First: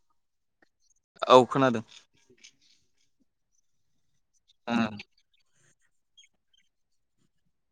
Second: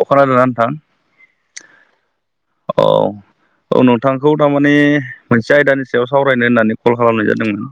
अ खोनादोंना नोंथां औ खोनादों। औ औ नोंथांखौ थारमाने मोनसे आयदानि सायाव सावरायनो होननानै कल खालामनाय जादोंमोन।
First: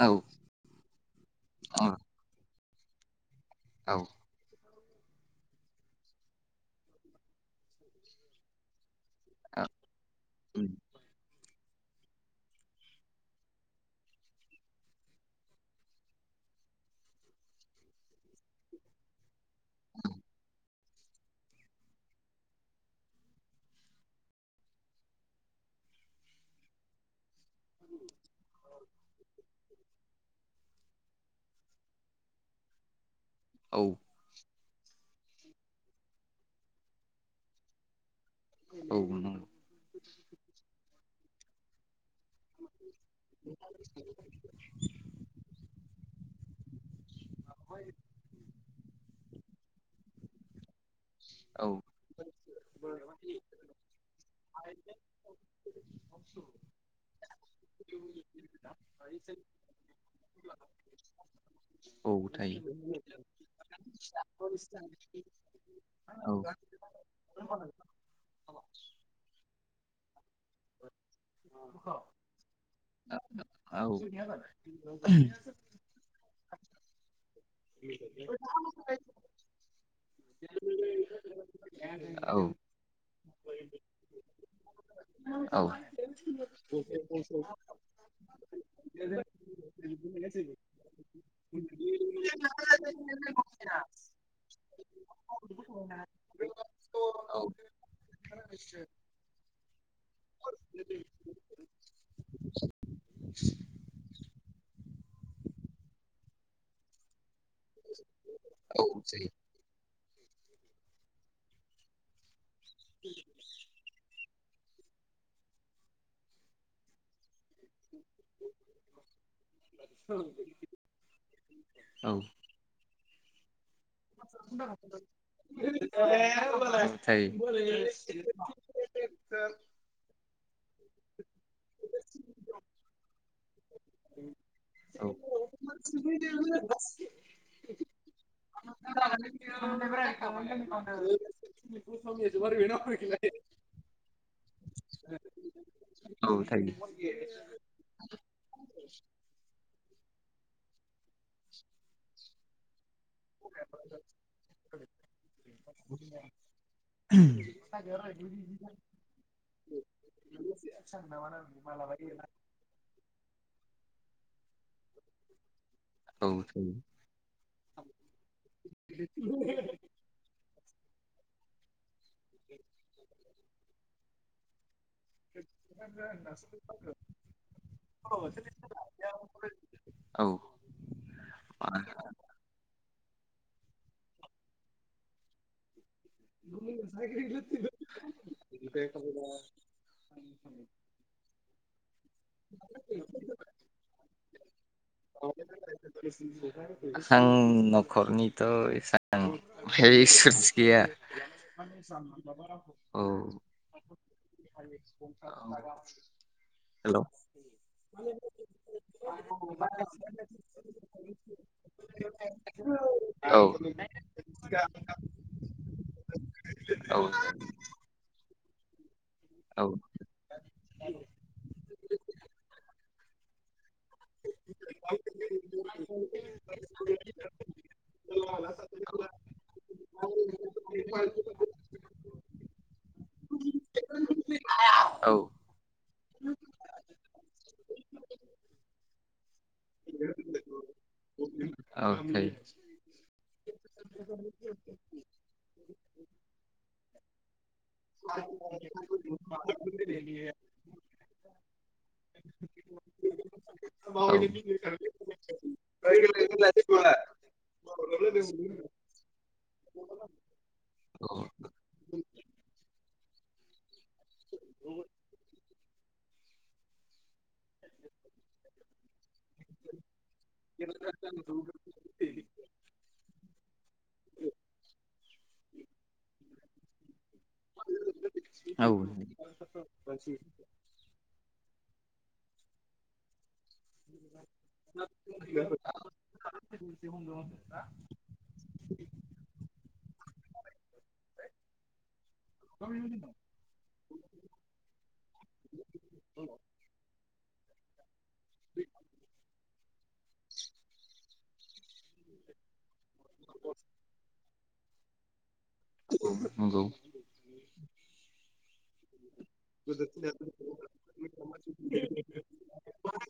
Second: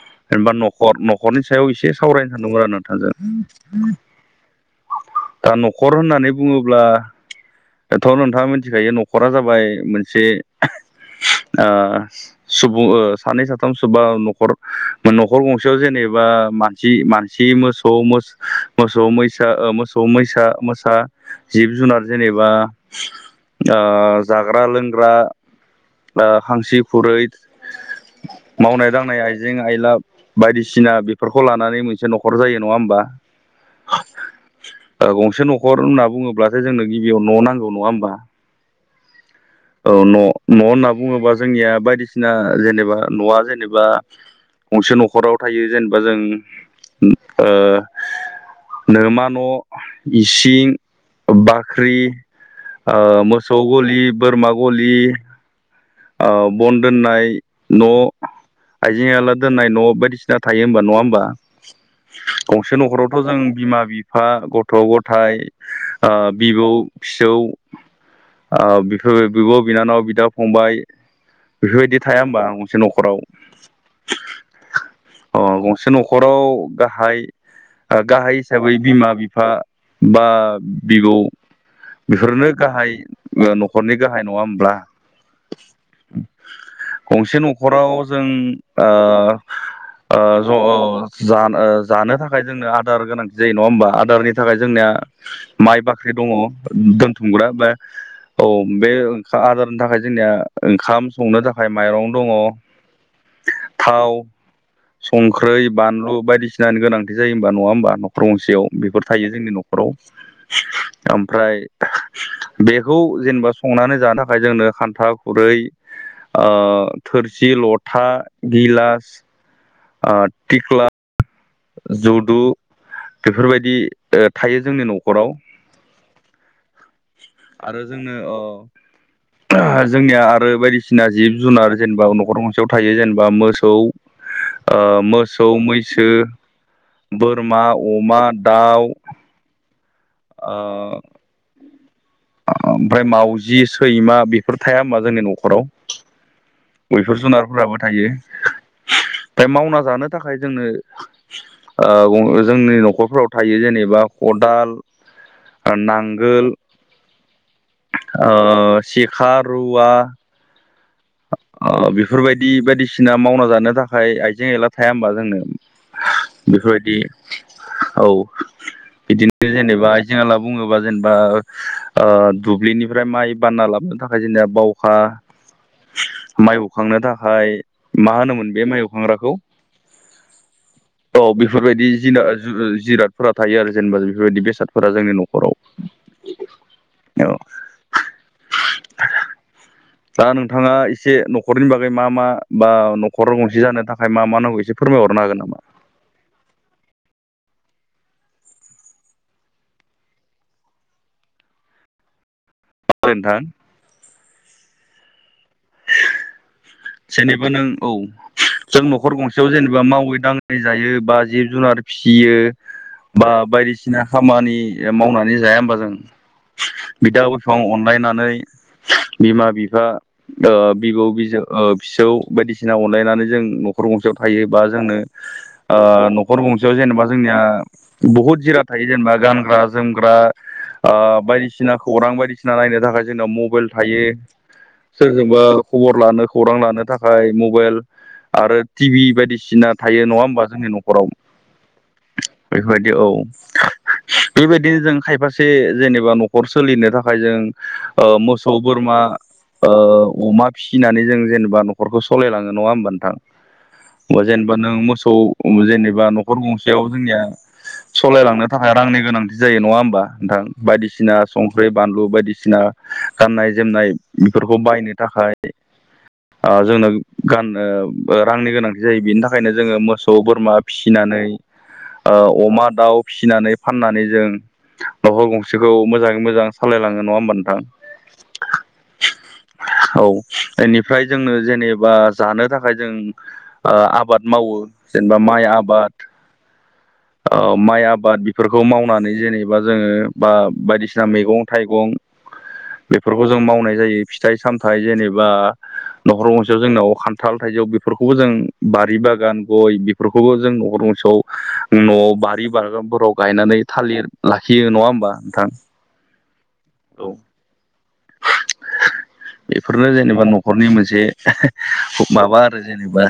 औ जेनबा न'खर न'खरनि सायाव एसे सावरायनो सानदोंमोन आरो नोंथांजों औ [inaudible] दा न'खर होननानै बुङोब्लाथ' नोंथाङा मिथिखायो न ख'रा जाबाय मोनसे आ ओ सुबुं सानै साथाम सुबा न'खर न'खर गंसेयाव जेनेबा मानसि मानसि मोसौ मोस मसौ मोसा मैसा मोसा जिब जुनार जेनेबा आ जाग्रा लोंग्रा हांसो खुरै मावनाय दांनाय आइजें आइलाब बायदिसिना बेफोरखौ लानानै मोनसे न'खर जायो नङा होमबा? औ। गंसे न'खर होनना बुङोब्लासो जोंनो गिबियाव न' नांगौ नङा होमबा? औ न' नांगौ। औ न' न' होनना बुङोबा जोंनिया बायदिसिना जेनेबा न'आ जेनेबा गंसे न'खराव थायो जेनबा जों ओ नोमा न' इसिं औ बाख्रि मोसौ गलि बोरमा गलि बन दोननाय न' आइजें आयला दोननाय न' बायदिसिना थायो होमबा नङा होमबा? औ थायो। गंसे न'खरावथ' जों बिमा बिफा गथ' गथायाइ आ औ बिबौ [inaudible] आ बिफो बिब' बिनानाव बिदा फंबाय बेफोरबायदि थाया हबा गंसे औ न'खराव। औ जायो औ अ गंसे न'खराव गाहाय गाहाय हिसाबै बिमा बिफा बा बिबौ जायो। औ बेफोरनो गाहाय न'खरनि गाहाय नङा होमब्ल? [unintelligible] गंसे न'खराव जों आ आ ओ जानो थाखाय जोंनो आदार गोनांथि जायो नङा होमबा? आदारनि थाखाय जोंनिया माइ बाख्रि दङ दोनथुमग्रा बा औ बे ओंखा आदारनि थाखाय जोंनिया ओंखाम संनो थाखाय माइरं दङ, थाव संख्रै बानलु बायदिसिनानि गोनांथि जायो। बा नङा होमबा न'खर गंसेयाव बेफोर थायो जोंनि न'खराव। ओमफ्राय बेखौ जेनेबा संनानै जानो थाखाय जोंनो खान्था खुरै थोरसि जि लथा गिलास टिक्ला जौदु बेफोरबायदि थायो जोंनि न'खराव थ आरो जोंनो ओ जोंनिया आरो बायदिसिना जिब जुनार जेनेबा न'खर गंसेयाव थायो जेनेबा बा मोसौ मोसौ मैसो बोरमा अमा दाउ ओ बाख ओमफ्राय मावजि सैमा बेफोर थाया हबा जोंनि न'खराव औ गयफोर जुनारफोराबो थायो। माय मावना जानो थाखाय जोंनो ओ जोंनि न'खर फोराव थायो जेनेबा खदाल नांगोल ओ सेखा रुवा [inaudible] ओ बेफोरबायदि बायदिसिना मावना जानो थाखाय आइ जें एला थाया होमबा जोंनो थायो बेफोरबायदि औ बिदिनो जेनेबा जोंनाला बुङो। जेनेबा ओ दुब्लिनिफ्राय माइ बानना लाबोनो थाखाय जेनेबा बाव हा माइ बौखांनो थाखाय मा होनोमोन बे माइ बौखांग्राखौ? औ औ बेफोरबायदि जिना जु जिर बोदफोरा थायो आरो जेनेबा बेफोरबायदि बेसादफोरा जोंनि न'खराव। औ दा [inaudible] नोंथाङा एसे न'खरनि बागै मा मा बा न'खर गंसे जानो थाखाय मा मा नांगौ एसे फोरमायहरनो हागोन नामा? आं न'खरनिथ' एसां है सज गैया। [inaudible] अ नोंथां [unintelligible] जेनेबा नों औ जों न'खर गंसेयाव जेनेबा मावै दाङै जायो बा जिब जुनार फिसियो औ बा बायदिसिना खामानि मावनानै जाया होमबा जों। औ बिदा बिफं अनलायनानै बिमा बिफा ओ बिबौ बिजो फिसौ बायदिसिना अनलायनानै जों न'खर गंसेयाव थायो बा जोंनो ओ न'खर गंसेयाव जेनेबा जोंनिया बुहुत जिराद थायो जेनेबा गानग्रा जोमग्रा ओ बायदिसिना खौरां बायदि बायदिसिना नायनो थाखाय जोंनाव मबाइल थायो औ सोरजोंबा खबर लानो खौरां लानो थाखाय मबाइल आरो टिभि बायदिसिना थायो नङा होमबा जोंनि न'खराव औ थायो। बेफोरबायदि औ बेबायदिनो जों खायफासे जेनेबा न'खर सोलिनो थाखाय जों ओ मोसौ बोरमा बा अमा फिसिनानै जों जेनेबा न'खरखौ सालायलाङो नङा होमबा नोंथां? बा जेनेबा नों मोसौ जेनेबा न'खर गंसेयाव जोंनिया सलायलांनो थाखाय रांनि गोनां। बिदि जायो नङा होमबा नोंथां बायदिसिना संख्रि बानलु बायदिसिना गाननाय जोमनाय बेफोरखौ बायनो थाखाय ओ जोंनो गाननो रांनि गोनांथि जायो बिनि थाखायनो जोङो मोसौ बोरमा फिसिनानै ओ अमा दाउ फिसिनानै फाननानै जों न'खर गंसेखौ मोजाङै मोजां सालायलाङो नङा होमबा नोंथां औ औ बेनि जेनेबा जानो थाखाय जों ओ आबाद मावो जेनेबा माइ आबाद [inaudible] ओ माइ आबाद बेफोरखौ मावनानै जेनेबा जोङो बा बायदिसिना मैगं थाइगं बेफोरखौ जों मावनाय जायो फिथाइ सामथाइ जेनेबा न'खर गंसेयाव जोंनाव खान्थाल थाइजौ बेफोरखौबो जों बारि बागान गय बेफोरखौबो जों न'खर गंसेआव न' बारि बागानफोराव गायनानै थालिर लाखियो नङा होमबा नोंथां? नंगौ। औ बेफोरनो जेनेबा न'खरनि मोनसे माबा आरो जेनेबा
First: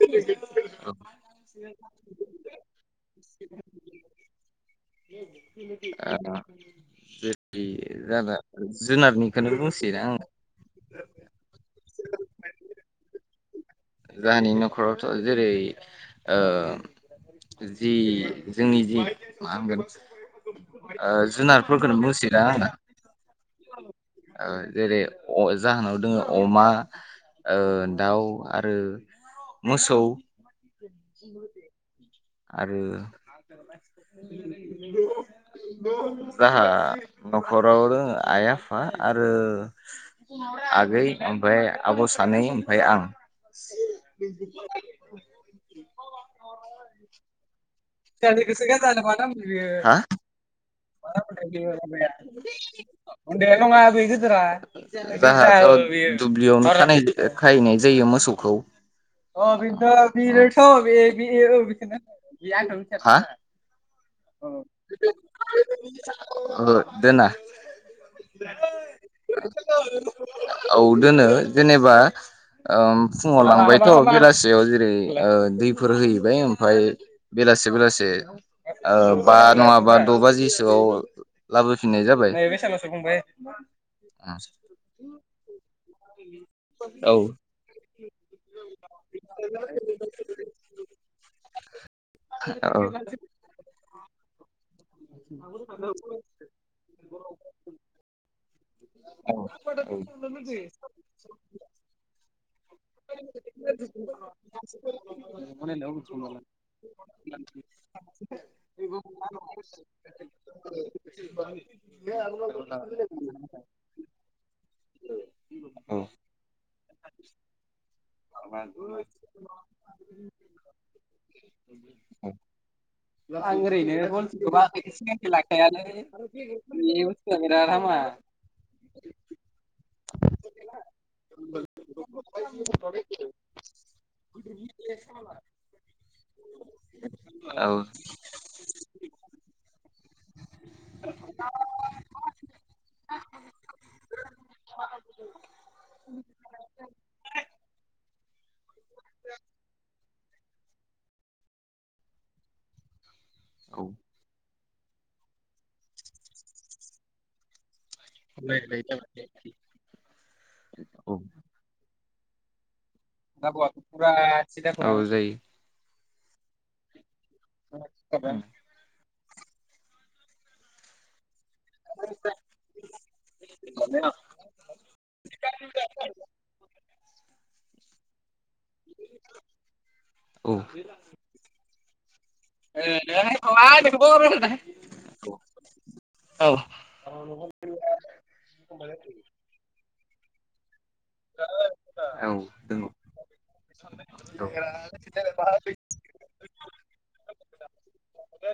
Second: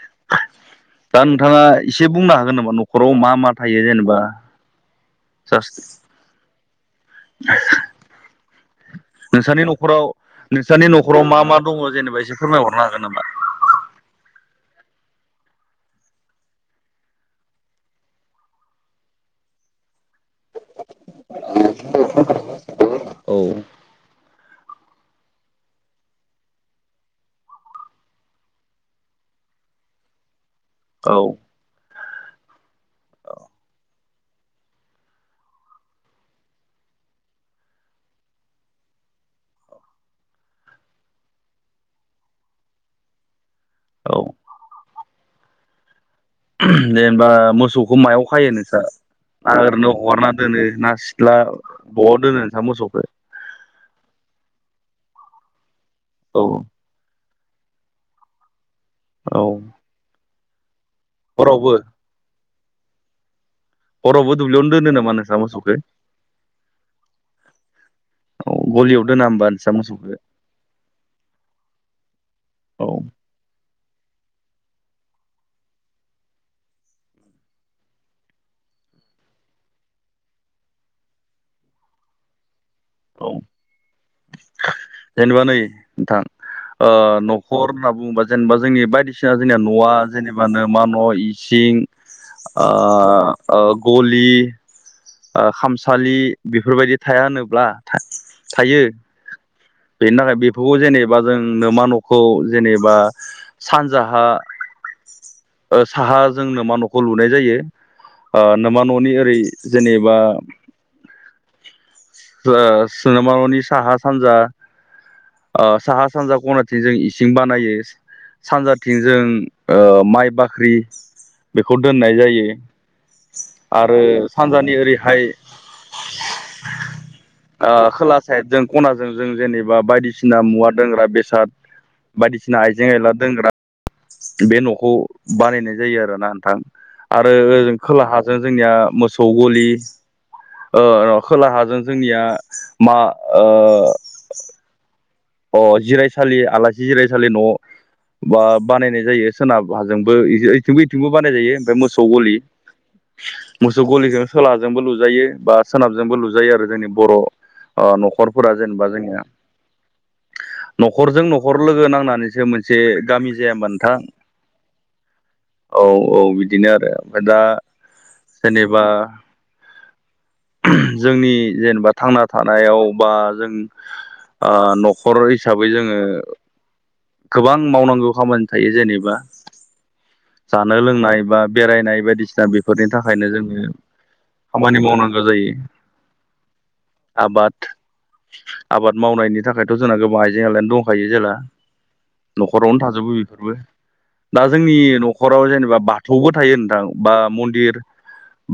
बिदि दा नोंथाङा एसे बुंनो हागोन नामा न'खराव मा मा थायो जेनेबा? जास्ट ओ बेदि जाना जुनारनिखौनो नोंसानि बुंनोसैना न'खराव आङो? नोंसोरनि न'खराव मा मा दङ जेनेबा एसे फोरमायहरनो हागोन नामा? जोंहानि न'खरावथ' जेरै ओ जि जोंनि जि मा होनगोन ओ जुनारफोरखौनो बुंनिसै दा आंङो‌। औ ओ जेरै जाहोनाव दङ अमा ओ दाउ आरो मोसौ आरो [inaudible] जाहा न'खरावनो दङ आइ आफा आरो आगै ओमफ्राय आब' सानै ओमफ्राय आं। [inaudible] औ दे होनबा मोसौ खौ मायाव खायो नोंस्रा ना ओरैनो हा हगारना दोनो ना सिथ्ला बबाव दोनो नोंस्रा मोसौ [unintelligible] जोहा औ दुब्लियावनो खानाय खाहैनाय जायो मोसौखौ। औ हरावबो [unintelligible] हरावबो ओ दुब्लियावनो दोनो नामा नोंसा मोसौखौ दोना औ गलियाव दोना होमबा नोंसा मोसौखौ औ दोनो जेनेबा औ ओम फुङाव लांबाय थ बेलासेयाव जेरै दैफोर हैबाय ओमफफ्राय बेलासे बेलासे ओ बा नङाबा द' बाजिसोआव लाबोफिननाय जाबाय। औ [inaudible] जेनेबा नै नोंथां ओ न'खर होनना बुङोबा जेनेबा जोंनि बायदिसिना जोंनिया न'आ जेनेबा नोमा न' इसिं ओ औ ओ गलि ओ खामसालि बेफोरबायदि थाया होनोब्ला थायो। औ बेनि थाखाय बेफोरखौ औ जेनेबा जों नोमा न'खौ जेनेबा सानजाहा ओ साहा जों नोमा न'खौ लुनाय जायो नोमा न'नि ओरै जेन [inaudible] ओ सोनाबहा न'नि साहा सानजा ओ साहा सानजा खनाथिं जों इसिं बानायो। सानजाथिं जों ओ माइ बाख्रि बेखौ दोननाय जायो। आरो सानजानि ओरैहाय [unintelligible] ओ खोला [unintelligible] सिना मुवा दोंनो बे न'खौ बानायनाय जायो आरोना नोंथां आरो ओ खोलाहाजों जोंनिया। मोसौ गलि। ओ खोलाहाजों जोंनिया मा ओ। अ जिरायसालि आलासि जिरायसालि न। बा बानायनाय जायो सोनाब हाजोंबो। बिथिं बिथिंबो बानाय जायो ओमफ्राय मोसौ गलि मोसौ गलिजों खोलाहा। जोंबो लुजायो बा सोनाबजोंबो लुजायो आरो जोंनि बर'। न'खरफोरा जेनेबा जोङोनिया औ। न'खरजों न'खर लोगो नांनानैसो मोनसे। जे गामि जाया आबहावाखौ मानोथां। फुरा सिदा खालामो। औ औ बिदिनो आरो ओमफ्राय दा जेनेबा। जोंनि जेनेबा थांना थानायाव बा जों नखर हिसाबै जोङो गोबां मावनांगौ खामानि थायो जेनेबा [inaudible] औ जानो लोंनाय बा बेरायनाय बायदिसिना बेफोरनि जायो थाखायनो औ जोङो खायो औ नंगौ औ खामानि मावनांगौ जायो आबाद आबाद मावनायनि थाखायथ' जोंना गोबां आइजें आइलायानो दंखायो जेला न'खरावनो थाजोबो बेफोरबो दा जोंनि न'खराव जेनेबा बाथौबो थायो नोंथां बा मन्दिर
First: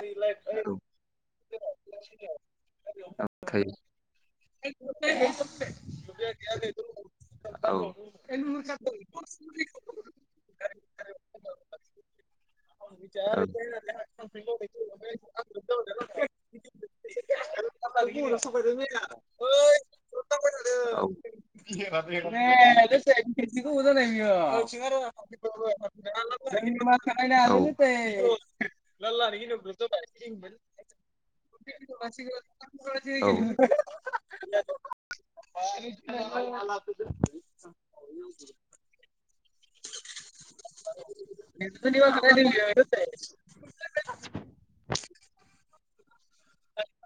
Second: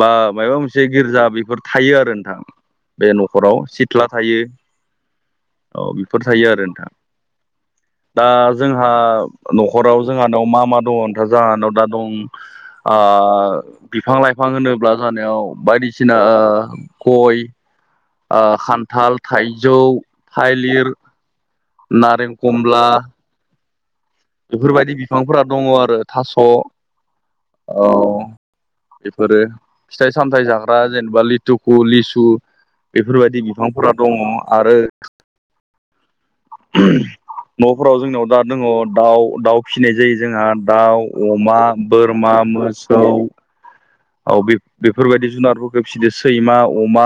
बा माबा मोनसे गिर्जा बेफोर थायो आरो नोंथां बे न'खराव थायो सिथ्ला थायो औ बेफोर थायो आरो नोंथां औ दा जोंहा न'खराव जोंहानाव मा मा दङ नोंथा जोंहानाव दा दं बिफां लाइफां होनोब्ला जानायाव बायदिसिना गय खान्थाल थाइजौ थालिर [inaudible] बेफोरबायदि बिफांफोरा दङ आरो थास' औ बेफोरो फिथाइ सामथाय जाग्रा जेनेबा लिथुखु लिसु बेफोरबायदि बिफांफोरा दङ आरो [inaudible] न'फोराव जोंनाव दा दङ दाउ दाउ फिसिनाय जायो जोंहा दाउ अमा बोरमा मोसौ औ बेफोरबायदि जुनारफोरखौ फिसिदो सैमा अमा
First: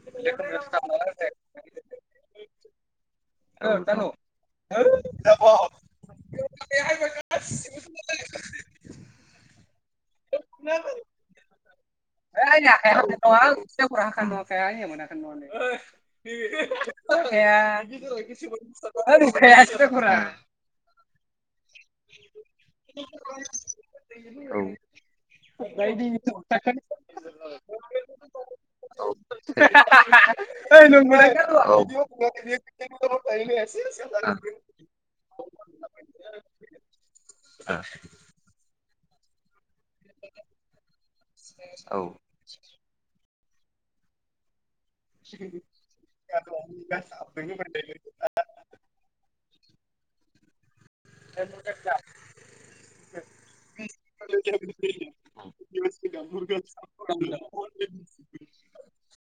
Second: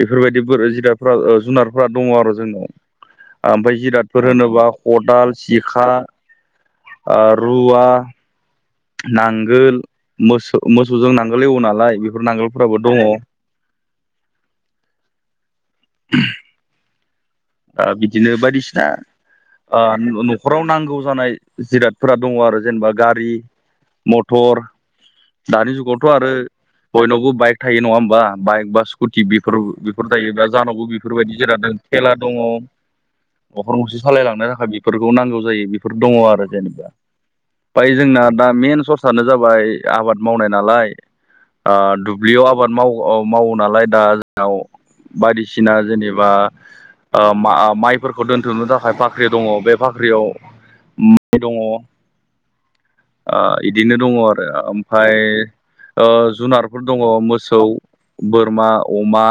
बेफोरबायदि जिरादफ्रा जुनारफ्रा दङ आरो जोंनाव ओमफ्राय जिरादफोर होनोब्ला खदाल सिखा रुवा नांगोल मोसौ मोसौजों नांगोल एवो नालाय बेफोर नांगोलफोराबो दङ [inaudible] दा बिदिनो बायदिसिना न'खराव नांगौ जानाय जिराद फोरा दङ आरो जेनेबा गारि मटर औ दानि जुगावथ' आरो बयनाव बाइक थायो नङा होमबा बाइक बा जा स्कुटि बेफोर थायोब्ला जाउनावबो बेफोरबायदि थेला दङ न'खर गंसे सालायलांनो थाखाय बेफोरखौ नांगौ जायो बेफोर दङ आरो जेनेबा ओमफाय जोंना दा मेन सर्सानो जाबाय आबाद मावनाय नालाय दुब्लियाव आबाद माव माव नालाय दा जोंनाव बायदिसिना जेनेबा माइफोरखौ दोनथुमनो थाखाय बाख्रि दङ बे बाख्रियाव माइ दङ बिदिनो दङ आरो ओमफ्राय जुनारफोर दङ मोसौ बोरमा अमा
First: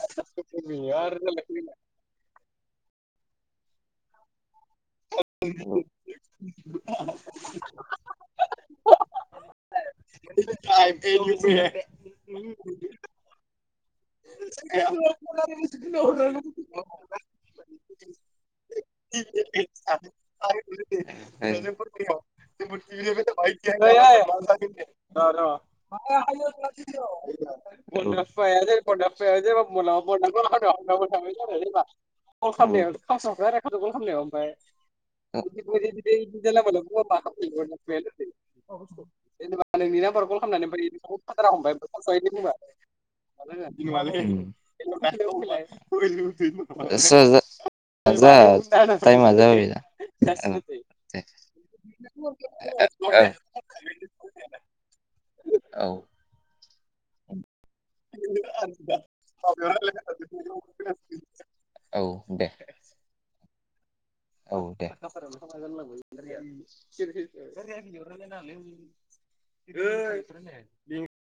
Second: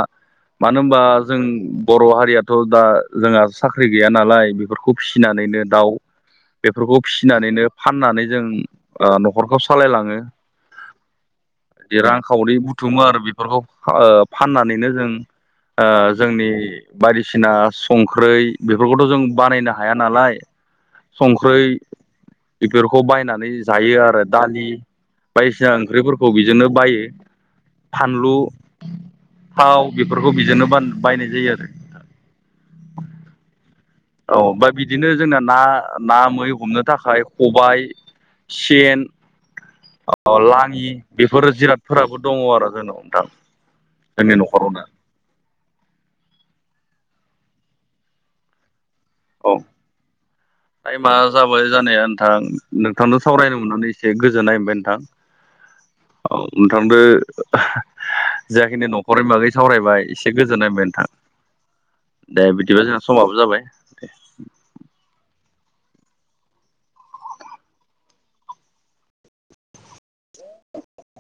मानो होनबा जों बर' हारियाथ' दा जोंहा साख्रि गैया नालाय बेफोरखौ फिसिनानैनो दाउ बेफोरखौ फिसिनानैनो फाननानै जों न'खरखौ सालायलाङो [inaudible] थुमो आरो बेफोरखौ फाननानैनो जों जोंनि बायदिसिना संख्रै बेफोरखौथ' जों बानायनो हाया नालाय संख्रै [inaudible] बेफोरखौ बायनानै जायो आरो दालि बायदिसिना ओंख्रिफोरखौ बेजोंनो बायो [inaudible] कल फानलु थाव खालामनायावाथ' बेफोरखौ बेजोंनो बायनाय जायो आरो खावसावख आरो खट'कल खालामनायाव औ ओमफ्राय बिदिनो जोंना ना बि ना मै बि हमनो थाखाय मा खबाइ खालामै सेन जेनेबा नोंनि नाम्बाराव कल लाङि खालामनानैओैखौ बेफोर फारा हमबाय जिरादफोराबो फ्राय दङ आरो जोंनाव नोंथां जोंनि न'खरावनो खनो बुंबाय [unintelligible] औ [unintelligible] टाइमा जाबाय जानाया नोंथां नोंथांनो सावरायनो मोननानै एसे गोजोननाय मोनबाय नोंथां औ थांबो जाखिनि न'खरनि बागै सावरायबाय एसे गोजोननाय नोंथां दे बिदिबा जोंना समाबो जाबाय औ दे [unintelligible] [unintelligible]